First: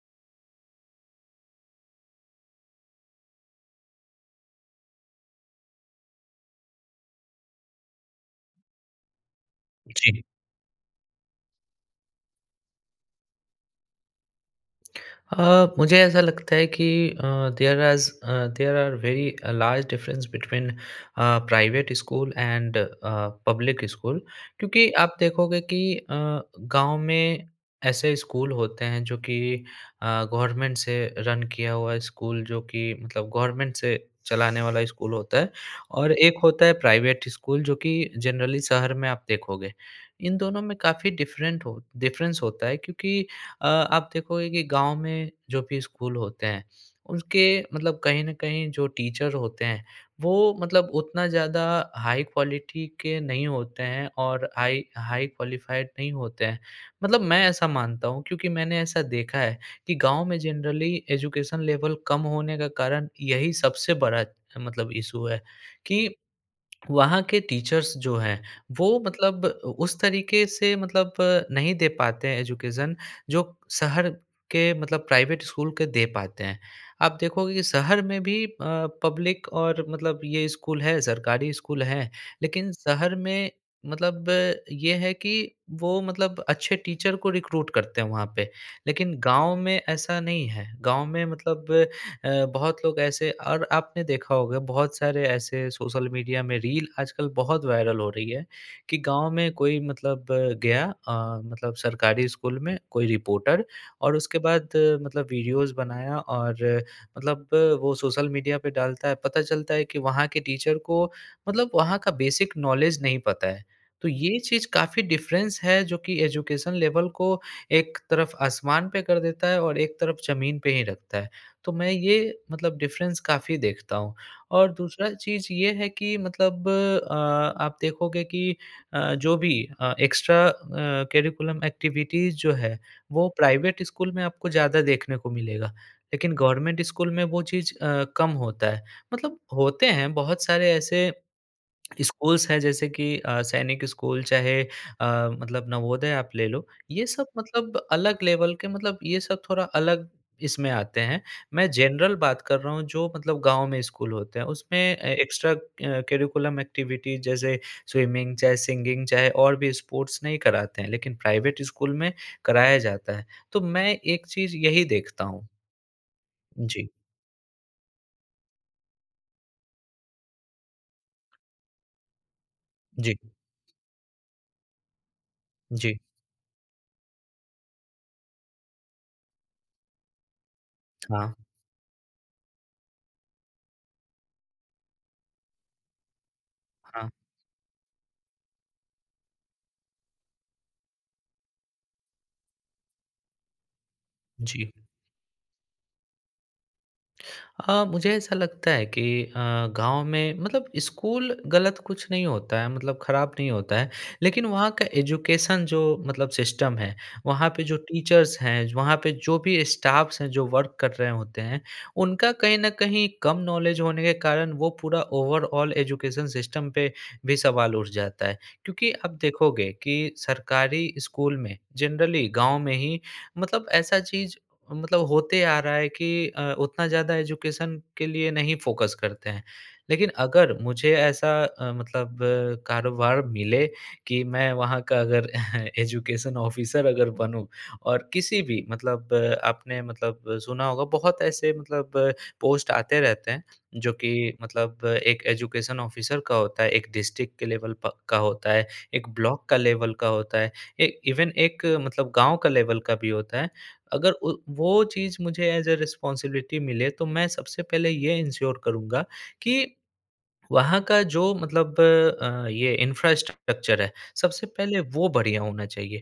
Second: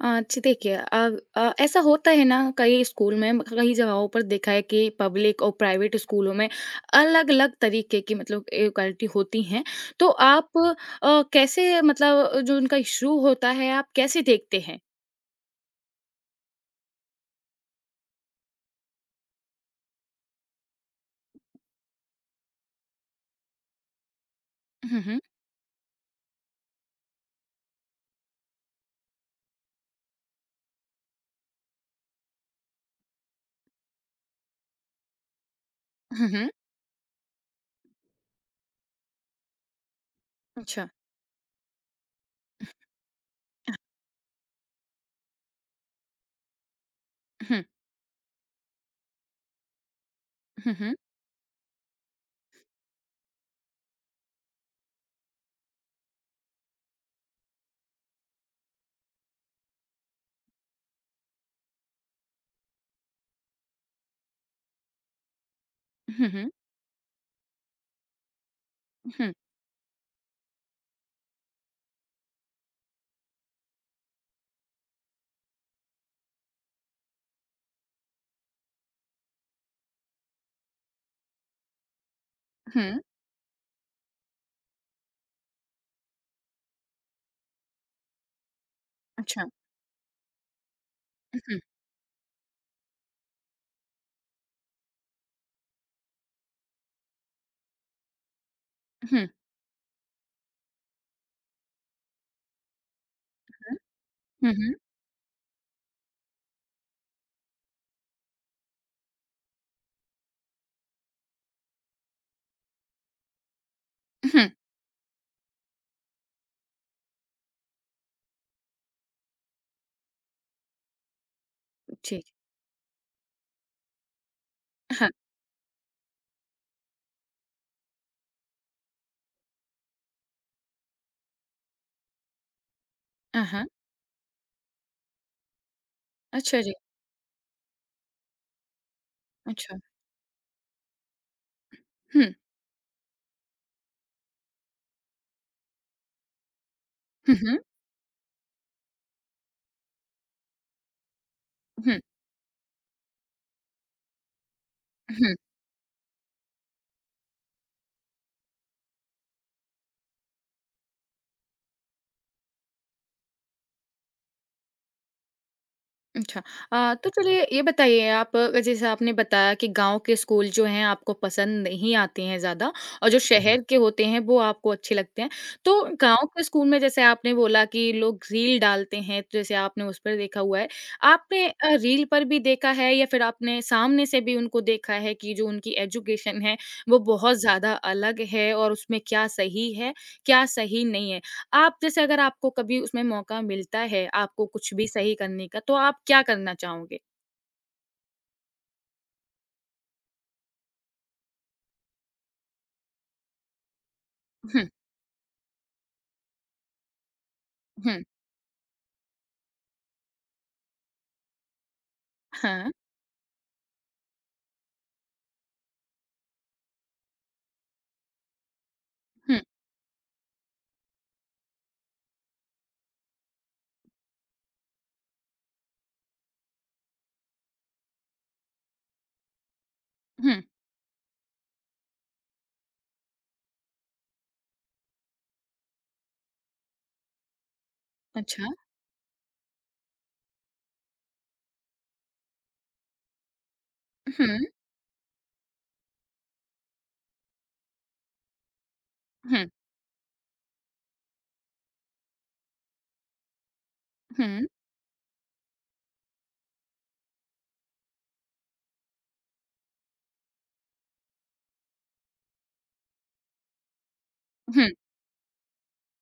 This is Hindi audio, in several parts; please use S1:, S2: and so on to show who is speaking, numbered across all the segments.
S1: अच्छा देखिए ऐसा होता है ना कई स्कूल में कई जगहों पर देखा है कि पब्लिक और प्राइवेट स्कूलों में अलग-अलग तरीके की मतलब इक्वालिटी होती हैं। तो
S2: जी।
S1: आप कैसे मतलब जो उनका इश्यू होता है आप कैसे देखते हैं?
S2: मुझे ऐसा लगता है कि there are very large difference between private school and public school, क्योंकि
S1: हुँ,
S2: आप
S1: हुँ।
S2: देखोगे कि गांव में ऐसे स्कूल होते हैं जो कि गवर्नमेंट से रन किया हुआ स्कूल, जो कि मतलब गवर्नमेंट से चलाने वाला स्कूल होता है, और
S1: हुँ,
S2: एक
S1: हुँ।
S2: होता है प्राइवेट स्कूल जो कि जनरली शहर में आप देखोगे। इन दोनों में
S1: अच्छा।
S2: काफ़ी डिफरेंट हो डिफरेंस होता है क्योंकि आप देखोगे कि गाँव में जो भी स्कूल होते हैं, उसके
S1: हुँ,
S2: मतलब कहीं न कहीं जो टीचर होते हैं, वो
S1: हुँ,
S2: मतलब
S1: हुँ।
S2: उतना ज़्यादा हाई क्वालिटी के नहीं होते हैं और हाई हाई क्वालिफ़ाइड नहीं होते हैं। मतलब मैं ऐसा मानता हूँ क्योंकि मैंने ऐसा देखा है कि गाँव में जनरली एजुकेशन लेवल कम होने का कारण यही सबसे बड़ा मतलब इश्यू है, कि
S1: हुँ, हुँ।
S2: वहाँ के टीचर्स जो हैं, वो
S1: हुँ,
S2: मतलब उस तरीके से मतलब नहीं दे पाते हैं एजुकेशन जो शहर के मतलब प्राइवेट स्कूल के दे पाते हैं। आप देखोगे कि शहर में भी पब्लिक और मतलब ये स्कूल है, सरकारी स्कूल है, लेकिन
S1: हुँ।
S2: शहर में मतलब ये है कि वो मतलब अच्छे टीचर को रिक्रूट करते हैं वहाँ पे। लेकिन
S1: अच्छा।
S2: गाँव में ऐसा नहीं है, गाँव में
S1: हुँ, हुँ।
S2: मतलब अ, बहुत लोग ऐसे, और आपने देखा होगा बहुत सारे ऐसे सोशल मीडिया में रील आजकल बहुत वायरल हो रही है कि
S1: हुँ,
S2: गाँव में कोई मतलब गया, मतलब सरकारी स्कूल में कोई रिपोर्टर, और उसके बाद
S1: हुँ।
S2: मतलब वीडियोस बनाया और मतलब वो सोशल मीडिया पे डालता है। पता चलता है कि वहाँ के टीचर को मतलब वहाँ का बेसिक नॉलेज नहीं पता है। तो ये
S1: हुँ,
S2: चीज़ काफ़ी डिफ़रेंस है, जो कि एजुकेशन लेवल को एक तरफ आसमान पे कर देता है और एक तरफ ज़मीन पे ही रखता है। तो मैं ये
S1: ठीक।
S2: मतलब डिफ़रेंस काफ़ी देखता हूँ। और
S1: हाँ।
S2: दूसरा चीज़ ये है कि मतलब आप देखोगे कि जो भी एक्स्ट्रा करिकुलम एक्टिविटीज़ जो है, वो
S1: हाँ, हाँ।
S2: प्राइवेट स्कूल में आपको ज़्यादा देखने को मिलेगा। लेकिन
S1: अच्छा जी।
S2: गवर्नमेंट स्कूल में वो चीज़ कम होता है। मतलब
S1: अच्छा।
S2: होते हैं बहुत सारे ऐसे
S1: हुँ।
S2: स्कूल्स हैं, जैसे कि सैनिक स्कूल, चाहे मतलब नवोदय आप ले लो, ये सब
S1: हुँ, हुँ।
S2: मतलब अलग लेवल के, मतलब ये सब थोड़ा अलग इसमें आते हैं। मैं
S1: हुँ,
S2: जनरल बात कर रहा हूँ जो मतलब गाँव में स्कूल होते हैं, उसमें
S1: हुँ।
S2: एक्स्ट्रा करिकुलम एक्टिविटीज़ जैसे स्विमिंग, चाहे सिंगिंग, चाहे और भी स्पोर्ट्स नहीं कराते हैं, लेकिन प्राइवेट स्कूल में कराया जाता है। तो मैं एक चीज़ यही देखता हूँ।
S1: अच्छा।
S2: जी,
S1: तो चलिए ये बताइए आप जैसे आपने बताया कि गाँव के स्कूल जो हैं आपको पसंद नहीं आते हैं ज़्यादा और
S2: जी,
S1: जो जी। शहर के होते हैं वो आपको अच्छे लगते हैं। तो
S2: जी।
S1: गाँव के स्कूल में जैसे आपने बोला कि लोग रील डालते हैं तो जैसे आपने उस पर देखा हुआ है।
S2: हाँ,
S1: आपने रील पर भी देखा है या फिर आपने सामने से भी उनको देखा है कि जो उनकी एजुकेशन है वो
S2: हाँ,
S1: बहुत ज़्यादा अलग है और उसमें क्या सही है, क्या सही नहीं है? आप जैसे अगर आपको कभी उसमें मौका मिलता है, आपको
S2: जी।
S1: कुछ भी सही करने का, तो आप क्या करना चाहोगे?
S2: मुझे ऐसा लगता है कि गाँव में मतलब स्कूल गलत कुछ नहीं होता है, मतलब खराब नहीं होता है। लेकिन
S1: हुँ,
S2: वहाँ का एजुकेशन जो मतलब सिस्टम है, वहाँ पे जो
S1: हुँ,
S2: टीचर्स हैं, वहाँ पे जो भी स्टाफ्स हैं जो वर्क कर रहे होते हैं, उनका कहीं न
S1: हाँ,
S2: कहीं कम नॉलेज होने के कारण वो पूरा ओवरऑल एजुकेशन सिस्टम पे भी सवाल उठ जाता है। क्योंकि आप
S1: हुँ,
S2: देखोगे कि सरकारी स्कूल में जनरली गाँव में ही मतलब ऐसा चीज़ मतलब होते आ रहा है कि उतना ज़्यादा एजुकेशन के लिए नहीं फ़ोकस करते हैं। लेकिन
S1: हुँ,
S2: अगर मुझे ऐसा मतलब कारोबार मिले कि मैं वहाँ का अगर एजुकेशन ऑफ़िसर अगर बनूँ और किसी
S1: अच्छा,
S2: भी मतलब आपने मतलब सुना होगा बहुत ऐसे मतलब पोस्ट आते रहते हैं, जो कि
S1: हुँ,
S2: मतलब एक एजुकेशन ऑफ़िसर का होता है, एक डिस्ट्रिक्ट के लेवल प का होता है, एक ब्लॉक
S1: हुँ,
S2: का लेवल का होता है, ए इवन एक मतलब गाँव का लेवल का भी होता है। अगर उ
S1: हुँ,
S2: वो चीज़ मुझे एज़ अ रिस्पॉन्सिबिलिटी मिले, तो मैं सबसे पहले ये इंश्योर करूँगा कि वहाँ का जो मतलब ये इंफ्रास्ट्रक्चर है, सबसे
S1: हुँ,
S2: पहले वो बढ़िया होना चाहिए।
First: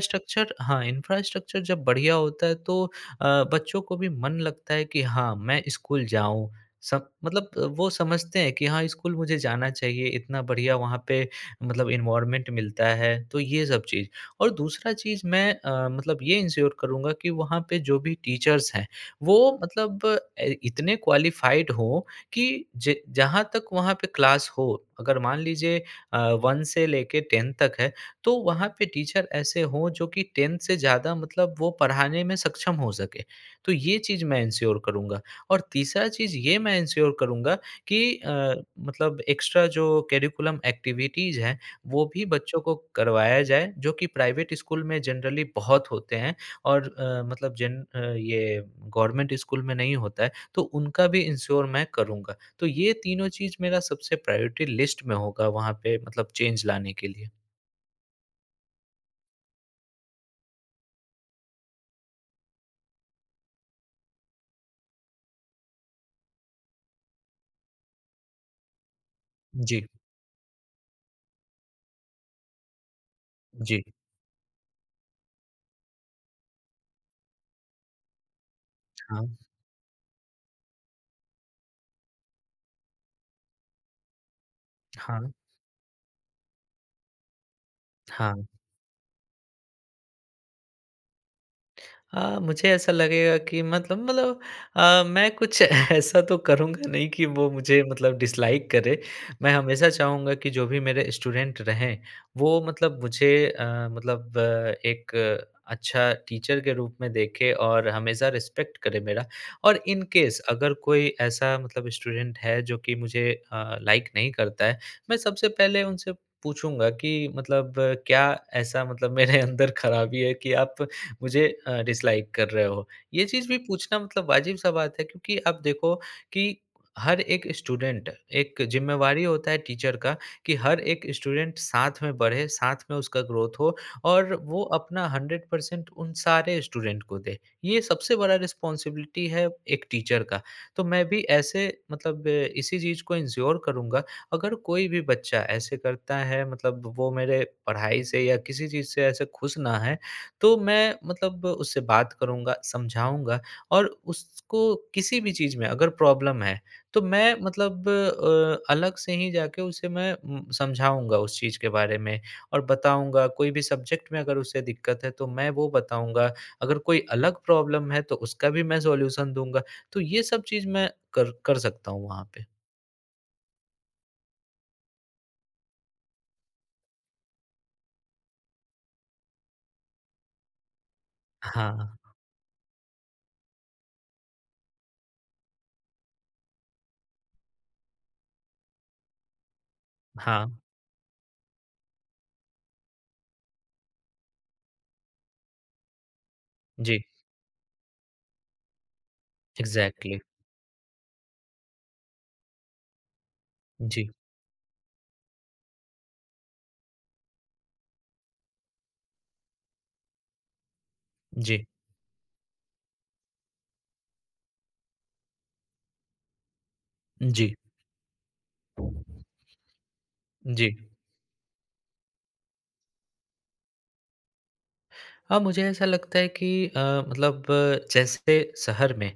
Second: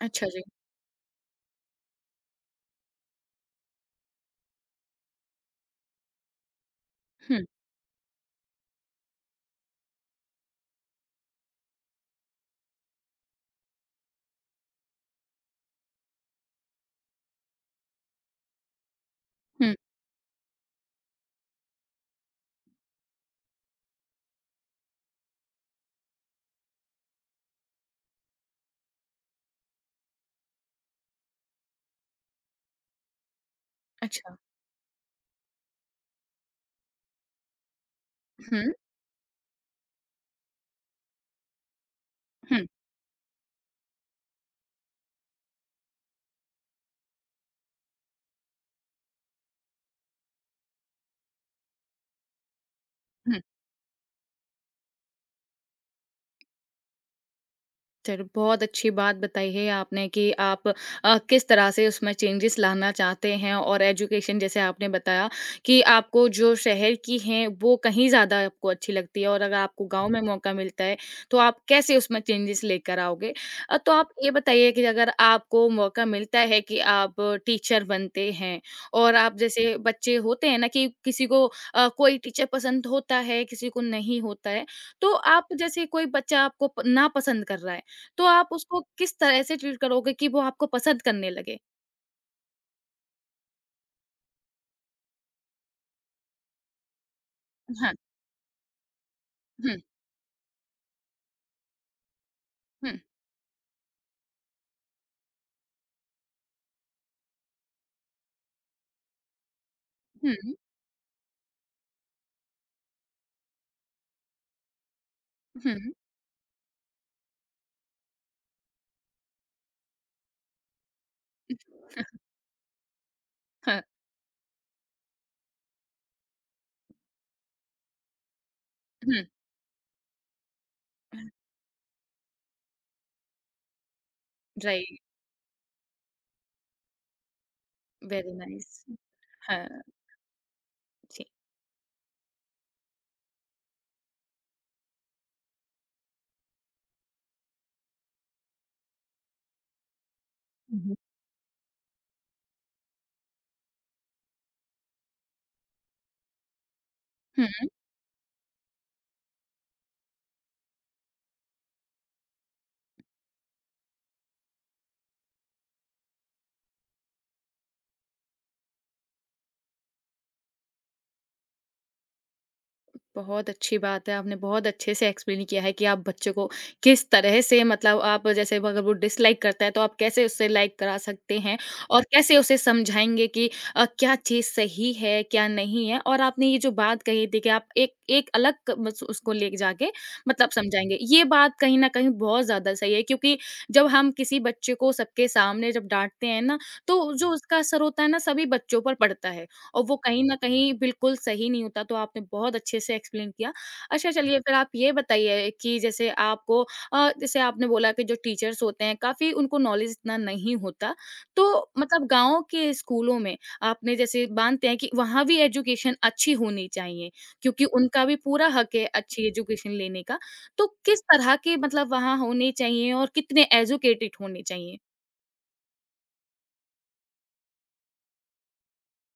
S1: अच्छा जी,
S2: हाँ, इंफ्रास्ट्रक्चर जब बढ़िया होता है तो बच्चों को भी मन लगता है कि हाँ, मैं स्कूल जाऊँ। सब
S1: हुँ,
S2: मतलब वो समझते हैं कि हाँ, स्कूल मुझे जाना चाहिए, इतना बढ़िया वहाँ पे मतलब एनवायरनमेंट मिलता है, तो ये सब चीज़। और दूसरा चीज़ मैं मतलब ये इंश्योर करूँगा कि वहाँ पे जो भी टीचर्स हैं, वो
S1: हुँ,
S2: मतलब ए इतने क्वालिफ़ाइड हों कि ज जहाँ तक वहाँ पे क्लास हो, अगर मान लीजिए अ, 1 से लेके 10 तक है, तो वहाँ पे टीचर ऐसे हों जो कि 10 से ज़्यादा मतलब वो पढ़ाने में सक्षम हो सकें। तो ये चीज़
S1: अच्छा,
S2: मैं एन्श्योर करूँगा, और तीसरा चीज़ ये मैं एन्श्योर करूँगा कि
S1: हुँ,
S2: मतलब एक्स्ट्रा जो करिकुलम एक्टिविटीज़ हैं, वो भी
S1: हुँ,
S2: बच्चों
S1: हुँ।
S2: को करवाया जाए, जो कि प्राइवेट स्कूल में जनरली बहुत होते हैं और मतलब ये गवर्नमेंट स्कूल में नहीं होता है। तो उनका भी इंश्योर मैं करूँगा। तो ये तीनों चीज़ मेरा सबसे प्रायोरिटी लिस्ट में होगा वहाँ पे मतलब चेंज लाने के लिए।
S1: चलो, बहुत अच्छी बात बताई है आपने कि आप किस तरह से उसमें चेंजेस लाना चाहते हैं और एजुकेशन जैसे आपने बताया कि आपको जो शहर की हैं वो कहीं ज़्यादा आपको अच्छी लगती है और अगर
S2: जी,
S1: आपको गांव में मौका मिलता है तो आप कैसे उसमें चेंजेस लेकर आओगे।
S2: जी।
S1: तो आप ये बताइए कि अगर आपको मौका मिलता है कि आप टीचर बनते हैं और
S2: हाँ,
S1: आप जैसे बच्चे होते हैं ना कि किसी को कोई टीचर पसंद होता है किसी को नहीं होता है तो
S2: हाँ,
S1: आप जैसे कोई बच्चा आपको ना पसंद कर रहा है तो
S2: हाँ।
S1: आप उसको किस तरह से ट्रीट करोगे कि वो आपको पसंद करने लगे?
S2: हाँ, मुझे ऐसा लगेगा कि मतलब मैं कुछ ऐसा तो करूँगा नहीं कि वो मुझे
S1: हाँ।
S2: मतलब डिसलाइक करे। मैं
S1: हुँ,
S2: हमेशा चाहूँगा कि जो भी मेरे स्टूडेंट रहें, वो
S1: हुँ,
S2: मतलब मुझे मतलब एक अच्छा टीचर के रूप में देखे और हमेशा रिस्पेक्ट करे मेरा। और इन
S1: हुँ,
S2: केस अगर कोई ऐसा मतलब स्टूडेंट है जो कि मुझे लाइक नहीं करता है, मैं सबसे पहले
S1: हुँ,
S2: उनसे पूछूँगा कि मतलब क्या ऐसा मतलब मेरे अंदर खराबी है कि आप मुझे डिसलाइक कर रहे हो। ये चीज़ भी
S1: हाँ,
S2: पूछना मतलब वाजिब-सा बात है, क्योंकि आप देखो कि हर एक स्टूडेंट एक ज़िम्मेवारी
S1: हुँ,
S2: होता है टीचर का, कि हर एक स्टूडेंट साथ में बढ़े, साथ में उसका ग्रोथ हो, और वो
S1: राइट,
S2: अपना 100% उन सारे स्टूडेंट को दे। ये सबसे
S1: वेरी
S2: बड़ा
S1: नाइस।
S2: रिस्पॉन्सिबिलिटी है
S1: हाँ,
S2: एक टीचर का। तो मैं भी
S1: जी।
S2: ऐसे मतलब इसी चीज़ को एन्श्योर करूँगा, अगर कोई भी बच्चा ऐसे करता है मतलब वो मेरे पढ़ाई से या किसी चीज़ से ऐसे खुश ना है, तो
S1: हुँ,
S2: मैं
S1: हुँ।
S2: मतलब उससे बात करूँगा, समझाऊँगा, और उसको किसी भी चीज़ में अगर प्रॉब्लम है, तो मैं
S1: हुँ।
S2: मतलब अलग से ही जाके उसे मैं समझाऊँगा उस चीज़ के बारे में और बताऊँगा। कोई भी सब्जेक्ट में अगर उसे दिक्कत है, तो मैं वो बताऊँगा। अगर कोई अलग प्रॉब्लम है, तो उसका भी मैं सॉल्यूशन दूँगा। तो ये सब चीज़ मैं कर कर सकता हूँ वहाँ पे।
S1: बहुत अच्छी बात है। आपने बहुत अच्छे से एक्सप्लेन किया है कि आप बच्चों को किस तरह से मतलब आप जैसे अगर वो डिसलाइक करता है तो आप कैसे उससे लाइक करा सकते हैं
S2: हाँ,
S1: और कैसे उसे समझाएँगे कि क्या चीज़ सही है, क्या नहीं है? और आपने ये जो बात कही थी कि आप एक एक अलग मस उसको ले जाके
S2: हाँ।
S1: मतलब समझाएँगे। ये बात कहीं न कहीं बहुत ज़्यादा सही है क्योंकि जब हम किसी बच्चे को सबके सामने जब डाँटते हैं ना,
S2: जी,
S1: तो जो उसका असर होता है ना सभी बच्चों पर पड़ता है। और वो
S2: एग्ज़ैक्टली।
S1: कहीं न कहीं बिल्कुल सही नहीं होता, तो आपने बहुत अच्छे से एक्सप्लेन किया।
S2: जी,
S1: अच्छा चलिए फिर आप ये बताइए कि जैसे आपको जैसे आपने बोला कि जो टीचर्स होते हैं काफ़ी उनको नॉलेज इतना नहीं होता,
S2: जी,
S1: तो मतलब गाँव के स्कूलों में आपने जैसे मानते हैं कि वहाँ भी एजुकेशन अच्छी होनी चाहिए,
S2: जी,
S1: क्योंकि उनका भी पूरा हक है अच्छी एजुकेशन लेने का। तो
S2: जी।
S1: किस तरह के मतलब वहाँ होने चाहिए और कितने एजुकेटेड होने चाहिए?
S2: हाँ, मुझे ऐसा लगता है कि मतलब जैसे शहर में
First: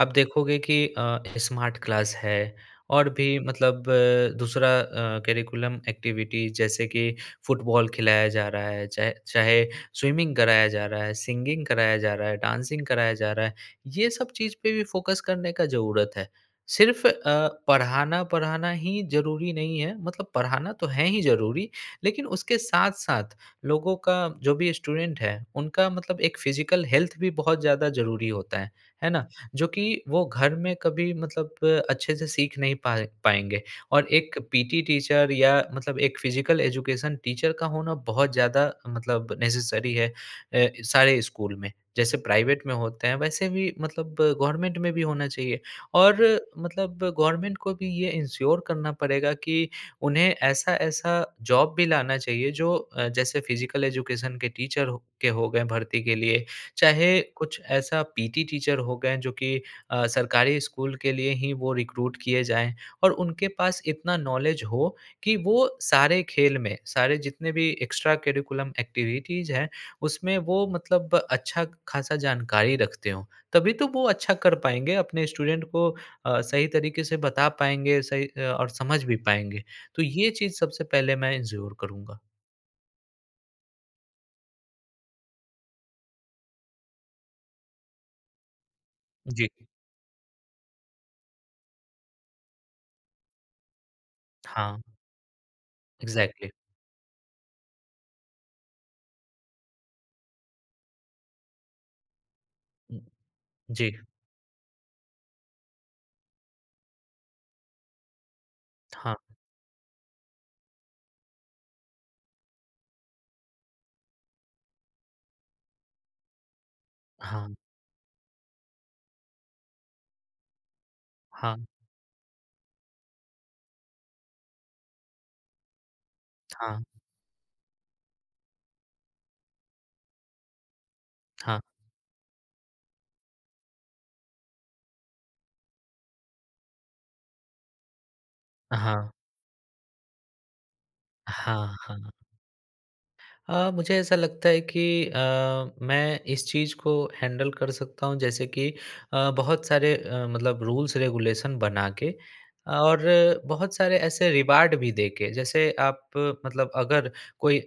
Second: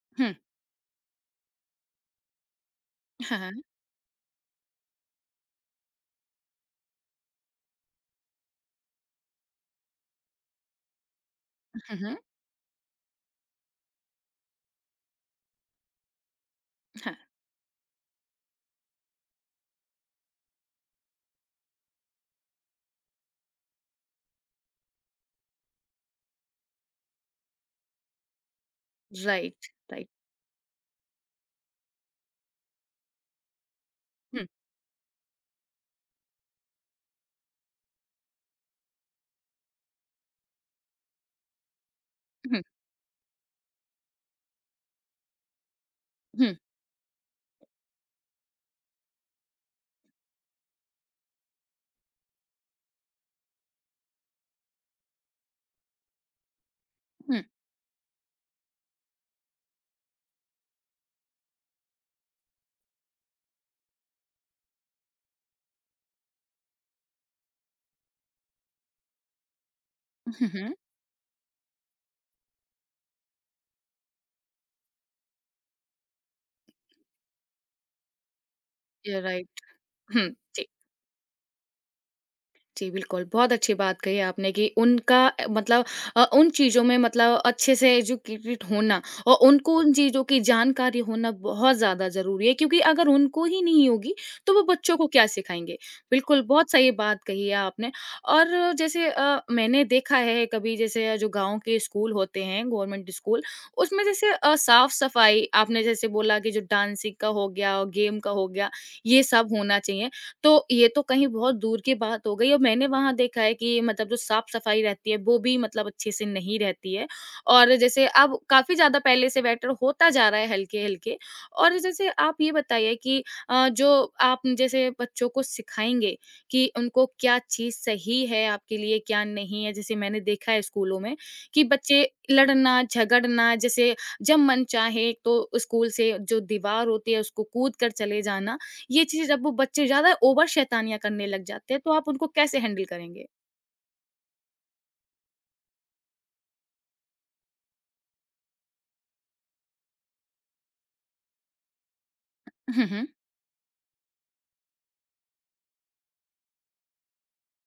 S2: आप
S1: हुँ।
S2: देखोगे कि स्मार्ट क्लास है और भी
S1: हाँ, हाँ।
S2: मतलब दूसरा करिकुलम एक्टिविटी, जैसे कि फुटबॉल खिलाया जा रहा है, चाहे चाहे स्विमिंग कराया जा रहा है, सिंगिंग कराया
S1: हुँ,
S2: जा
S1: हुँ।
S2: रहा है, डांसिंग कराया जा रहा है। ये सब चीज़ पे भी फ़ोकस करने का ज़रूरत है। सिर्फ़
S1: हाँ,
S2: पढ़ाना-पढ़ाना ही ज़रूरी नहीं है, मतलब पढ़ाना तो है ही ज़रूरी, लेकिन उसके साथ-साथ लोगों का जो भी स्टूडेंट है, उनका मतलब एक फिज़िकल हेल्थ भी बहुत ज़्यादा ज़रूरी होता है ना? जो
S1: राइट,
S2: कि
S1: राइट।
S2: वो घर में कभी मतलब अच्छे से सीख नहीं पाएँगे, और एक
S1: हुँ,
S2: पीटी टीचर या मतलब एक फिज़िकल एजुकेशन टीचर का होना बहुत ज़्यादा मतलब नेसेसरी है सारे स्कूल में। जैसे प्राइवेट
S1: हुँ,
S2: में होते हैं, वैसे भी मतलब गवर्नमेंट में भी होना चाहिए, और
S1: हुँ,
S2: मतलब गवर्नमेंट को भी ये इंश्योर करना पड़ेगा कि उन्हें ऐसा-ऐसा जॉब भी लाना चाहिए जो जैसे फिज़िकल एजुकेशन के टीचर हो के हो गए भर्ती के लिए, चाहे
S1: हुँ।
S2: कुछ ऐसा पीटी टीचर हो गए जो कि सरकारी स्कूल के लिए ही वो रिक्रूट किए जाएँ, और उनके पास इतना नॉलेज हो कि वो सारे खेल में, सारे जितने भी एक्स्ट्रा करिकुलम एक्टिविटीज़ हैं, उसमें
S1: हुँ,
S2: वो
S1: हुँ।
S2: मतलब अच्छा खासा जानकारी रखते हों। तभी तो वो अच्छा कर पाएँगे, अपने स्टूडेंट को सही तरीके से बता पाएँगे, सही और समझ भी
S1: यू आर राइट।
S2: पाएँगे। तो
S1: हुँ,
S2: ये चीज़
S1: जी।
S2: सबसे पहले मैं एन्श्योर करूँगा।
S1: जी, बिल्कुल, बहुत अच्छी बात कही आपने कि उनका मतलब उन चीज़ों में मतलब अच्छे से एजुकेटेड होना और
S2: जी।
S1: उनको उन चीज़ों की जानकारी होना बहुत ज़्यादा ज़रूरी है क्योंकि अगर उनको ही नहीं होगी, तो वो
S2: हाँ,
S1: बच्चों को क्या सिखाएँगे? बिल्कुल,
S2: एग्ज़ैक्टली।
S1: बहुत सही बात कही है आपने और जैसे मैंने देखा है कभी जैसे जो गाँव के स्कूल होते हैं,
S2: उम,
S1: गवर्नमेंट स्कूल,
S2: जी।
S1: उसमें जैसे साफ-सफाई आपने जैसे बोला कि जो डांसिंग का हो गया और गेम का हो गया,
S2: हाँ,
S1: ये सब होना चाहिए। तो ये तो कहीं बहुत दूर की बात हो गई और मैंने वहाँ देखा है कि मतलब जो साफ-सफाई रहती है वो भी मतलब अच्छे से नहीं रहती है
S2: हाँ,
S1: और जैसे अब काफ़ी ज़्यादा पहले से बेटर होता जा रहा है हल्के-हल्के।
S2: हाँ,
S1: और जैसे आप ये बताइए कि जो आप जैसे बच्चों को सिखाएँगे कि
S2: हाँ,
S1: उनको क्या चीज़ सही है आपके लिए, क्या नहीं है? जैसे मैंने देखा है स्कूलों में
S2: हाँ,
S1: कि बच्चे लड़ना, झगड़ना जैसे जब मन चाहे तो स्कूल से जो दीवार होती है उसको कूद कर चले जाना, ये
S2: हाँ,
S1: चीज़ जब वो बच्चे ज़्यादा ओवर शैतानियाँ करने लग
S2: हाँ,
S1: जाते हैं, तो
S2: हाँ।
S1: आप उनको कैसे हैंडल करेंगे?
S2: मुझे ऐसा लगता है कि मैं इस चीज़ को हैंडल कर सकता हूँ, जैसे कि बहुत सारे मतलब रूल्स रेगुलेशन बना के,
S1: हुँ,
S2: और
S1: हुँ।
S2: बहुत सारे ऐसे रिवार्ड भी दे के, जैसे आप मतलब अगर कोई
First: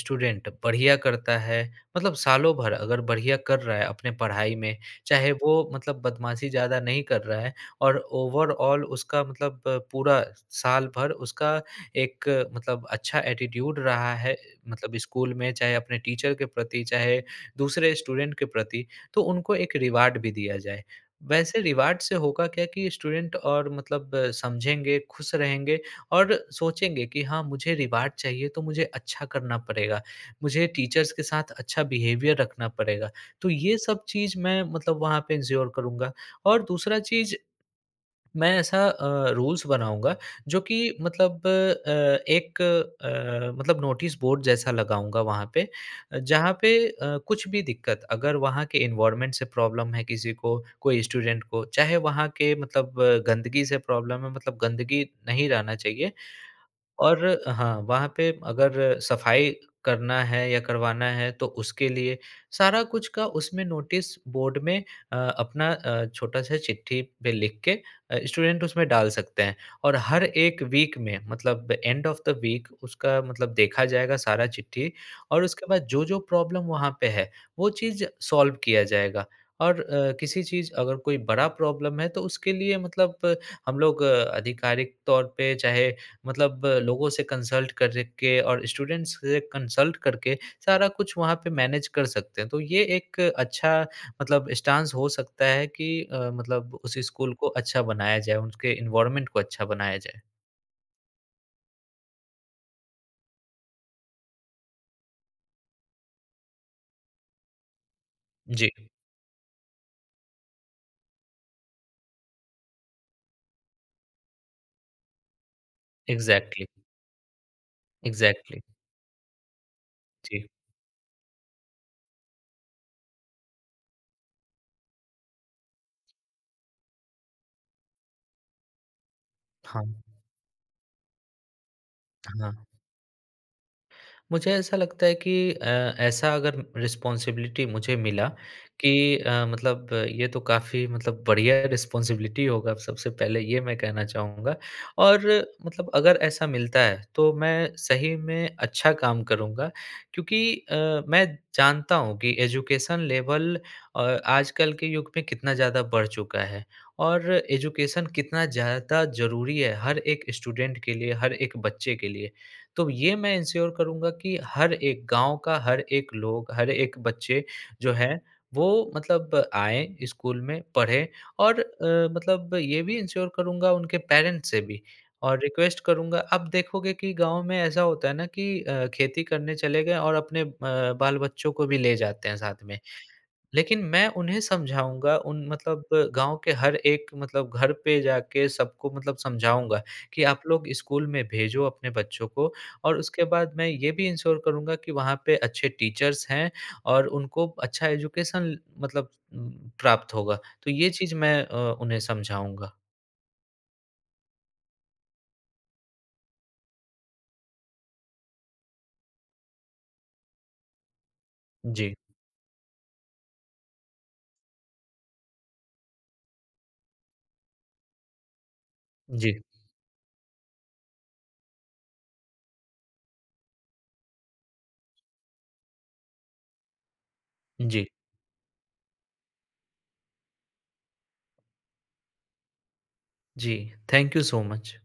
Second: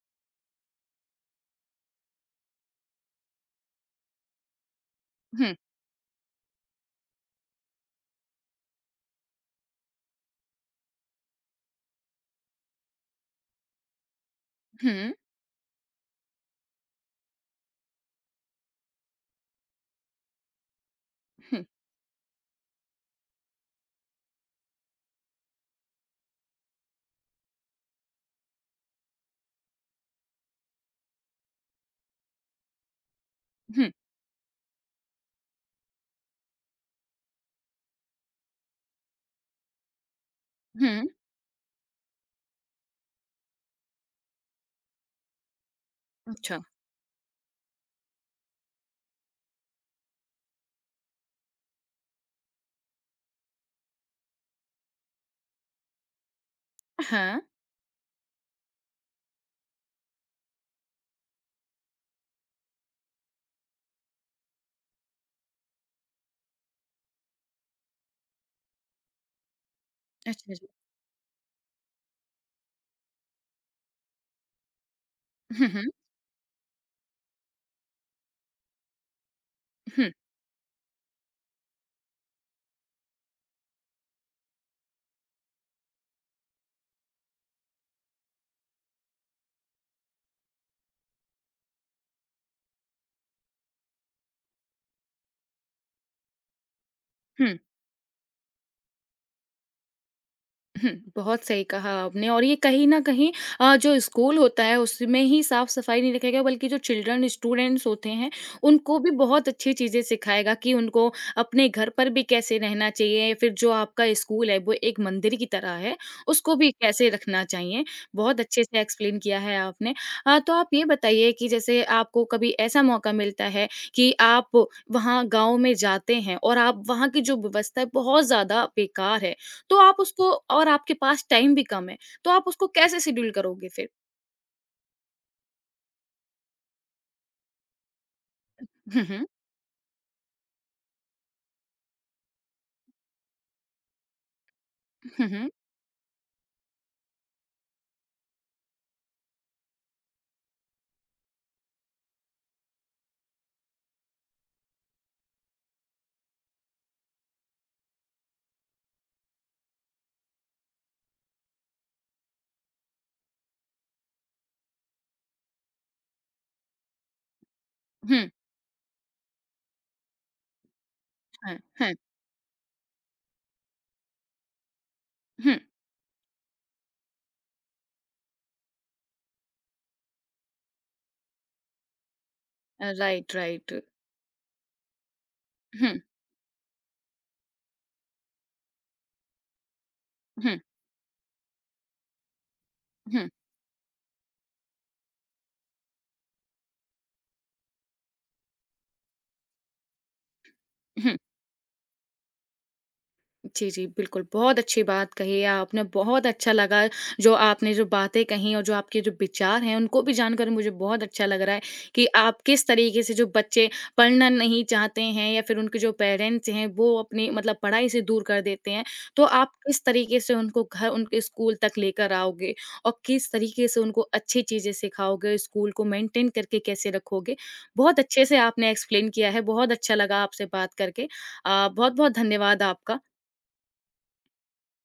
S2: स्टूडेंट बढ़िया करता है, मतलब सालों भर अगर बढ़िया कर रहा है अपने पढ़ाई में, चाहे वो
S1: हुँ,
S2: मतलब बदमाशी ज़्यादा नहीं कर रहा है, और ओवरऑल उसका मतलब पूरा साल भर उसका एक मतलब अच्छा एटीट्यूड रहा है मतलब
S1: हुँ,
S2: स्कूल में, चाहे अपने टीचर के प्रति, चाहे दूसरे स्टूडेंट के प्रति, तो उनको एक रिवार्ड भी दिया जाए। वैसे
S1: हुँ,
S2: रिवार्ड से होगा क्या कि स्टूडेंट और मतलब समझेंगे, खुश रहेंगे, और सोचेंगे कि हाँ, मुझे रिवार्ड चाहिए तो मुझे अच्छा करना पड़ेगा, मुझे टीचर्स के साथ अच्छा बिहेवियर रखना पड़ेगा। तो ये
S1: हुँ,
S2: सब चीज़ मैं मतलब वहाँ पे इन्श्योर करूँगा, और दूसरा चीज़ मैं ऐसा रूल्स बनाऊँगा जो कि
S1: हुँ।
S2: मतलब एक मतलब नोटिस बोर्ड जैसा लगाऊँगा वहाँ पे। जहाँ
S1: अच्छा।
S2: पे कुछ भी दिक्कत अगर वहाँ के एनवायरनमेंट से प्रॉब्लम है किसी को, कोई स्टूडेंट को, चाहे वहाँ के मतलब गंदगी से प्रॉब्लम है, मतलब गंदगी नहीं रहना चाहिए। और
S1: हाँ।
S2: हाँ, वहाँ पे अगर सफाई करना है या करवाना है तो उसके लिए सारा कुछ का उसमें नोटिस बोर्ड में अपना छोटा-सा चिट्ठी पे लिख के स्टूडेंट उसमें डाल सकते हैं। और हर
S1: अच्छा
S2: एक
S1: जी।
S2: वीक में मतलब एंड ऑफ़ द वीक उसका मतलब देखा जाएगा सारा चिट्ठी, और उसके
S1: हुँ,
S2: बाद
S1: हुँ,
S2: जो-जो प्रॉब्लम वहाँ पे है, वो चीज़ सॉल्व किया जाएगा। और
S1: हुँ,
S2: किसी चीज़ अगर कोई बड़ा प्रॉब्लम है तो उसके लिए मतलब हम लोग आधिकारिक तौर पे चाहे मतलब लोगों से कंसल्ट करके और स्टूडेंट्स से कंसल्ट करके सारा कुछ वहाँ पे मैनेज कर सकते हैं। तो ये एक अच्छा मतलब स्टांस हो सकता है कि मतलब उस स्कूल को
S1: हुँ।
S2: अच्छा बनाया जाए, उसके एनवायरनमेंट को अच्छा बनाया जाए।
S1: बहुत सही कहा आपने और ये कहीं न कहीं जो स्कूल होता है उसमें ही साफ-सफाई नहीं रखेगा बल्कि जो चिल्ड्रन स्टूडेंट्स होते हैं,
S2: जी,
S1: उनको भी बहुत अच्छी चीज़ें सिखाएगा कि उनको अपने घर पर भी कैसे रहना चाहिए, फिर जो आपका स्कूल है वो एक मंदिर की तरह है, उसको
S2: एग्ज़ैक्टली,
S1: भी कैसे रखना चाहिए। बहुत
S2: एग्ज़ैक्टली।
S1: अच्छे से एक्सप्लेन किया है आपने।
S2: जी,
S1: तो आप ये बताइए कि जैसे आपको कभी ऐसा मौका मिलता है कि आप वहाँ गाँव में जाते हैं और आप वहाँ की जो व्यवस्था है बहुत ज़्यादा बेकार है, तो
S2: हाँ,
S1: आप उसको और आपके पास टाइम भी कम है, तो आप
S2: हाँ।
S1: उसको कैसे शेड्यूल करोगे फिर?
S2: मुझे ऐसा लगता है कि ऐसा अगर रिस्पॉन्सिबिलिटी मुझे मिला कि
S1: हुँ, हुँ।
S2: मतलब ये तो काफ़ी मतलब बढ़िया रिस्पॉन्सिबिलिटी होगा, सबसे पहले ये मैं कहना चाहूँगा, और
S1: हुँ, हुँ।
S2: मतलब अगर ऐसा मिलता है तो मैं सही में अच्छा काम करूँगा क्योंकि अ, मैं जानता हूँ कि एजुकेशन लेवल आजकल के युग में कितना ज़्यादा बढ़ चुका है, और एजुकेशन कितना ज़्यादा ज़रूरी है हर एक स्टूडेंट के लिए, हर एक बच्चे के लिए। तो ये मैं इंश्योर करूँगा कि हर एक गाँव का हर एक लोग, हर एक बच्चे जो हैं,
S1: हुँ,
S2: वो मतलब आएँ स्कूल में, पढ़ें,
S1: हुँ,
S2: और
S1: हुँ,
S2: मतलब ये भी इंश्योर करूँगा उनके पेरेंट्स से भी, और
S1: हुँ।
S2: रिक्वेस्ट करूँगा। आप देखोगे कि गाँव में ऐसा होता है ना कि खेती करने चले गए और अपने बाल-बच्चों को भी ले जाते हैं साथ में।
S1: Right, right.
S2: लेकिन मैं उन्हें समझाऊँगा, उन मतलब
S1: हुँ,
S2: गाँव के हर एक मतलब घर पे जाके सबको मतलब समझाऊँगा कि आप
S1: हुँ,
S2: लोग स्कूल में भेजो अपने बच्चों को, और उसके
S1: हुँ,
S2: बाद मैं ये भी इंश्योर करूँगा कि वहाँ पे अच्छे टीचर्स हैं और उनको अच्छा एजुकेशन मतलब प्राप्त होगा। तो ये चीज़
S1: हुँ।
S2: मैं उन्हें समझाऊँगा।
S1: जी, जी, बिल्कुल, बहुत अच्छी बात कही है आपने, बहुत अच्छा लगा जो आपने जो बातें कहीं और जो आपके जो विचार हैं, उनको भी जानकर मुझे बहुत अच्छा लग रहा है
S2: जी,
S1: कि आप किस तरीके से जो बच्चे पढ़ना नहीं चाहते हैं या फिर उनके जो पेरेंट्स हैं, वो अपनी मतलब पढ़ाई से दूर कर देते हैं, तो
S2: जी,
S1: आप किस तरीके से उनको घर उनके स्कूल तक लेकर आओगे और किस तरीके से उनको अच्छी चीज़ें सिखाओगे, स्कूल को मेंटेन करके कैसे रखोगे।
S2: जी,
S1: बहुत अच्छे से आपने एक्सप्लेन किया है, बहुत अच्छा लगा आपसे बात करके। बहुत-बहुत धन्यवाद आपका।
S2: जी। Thank you so much.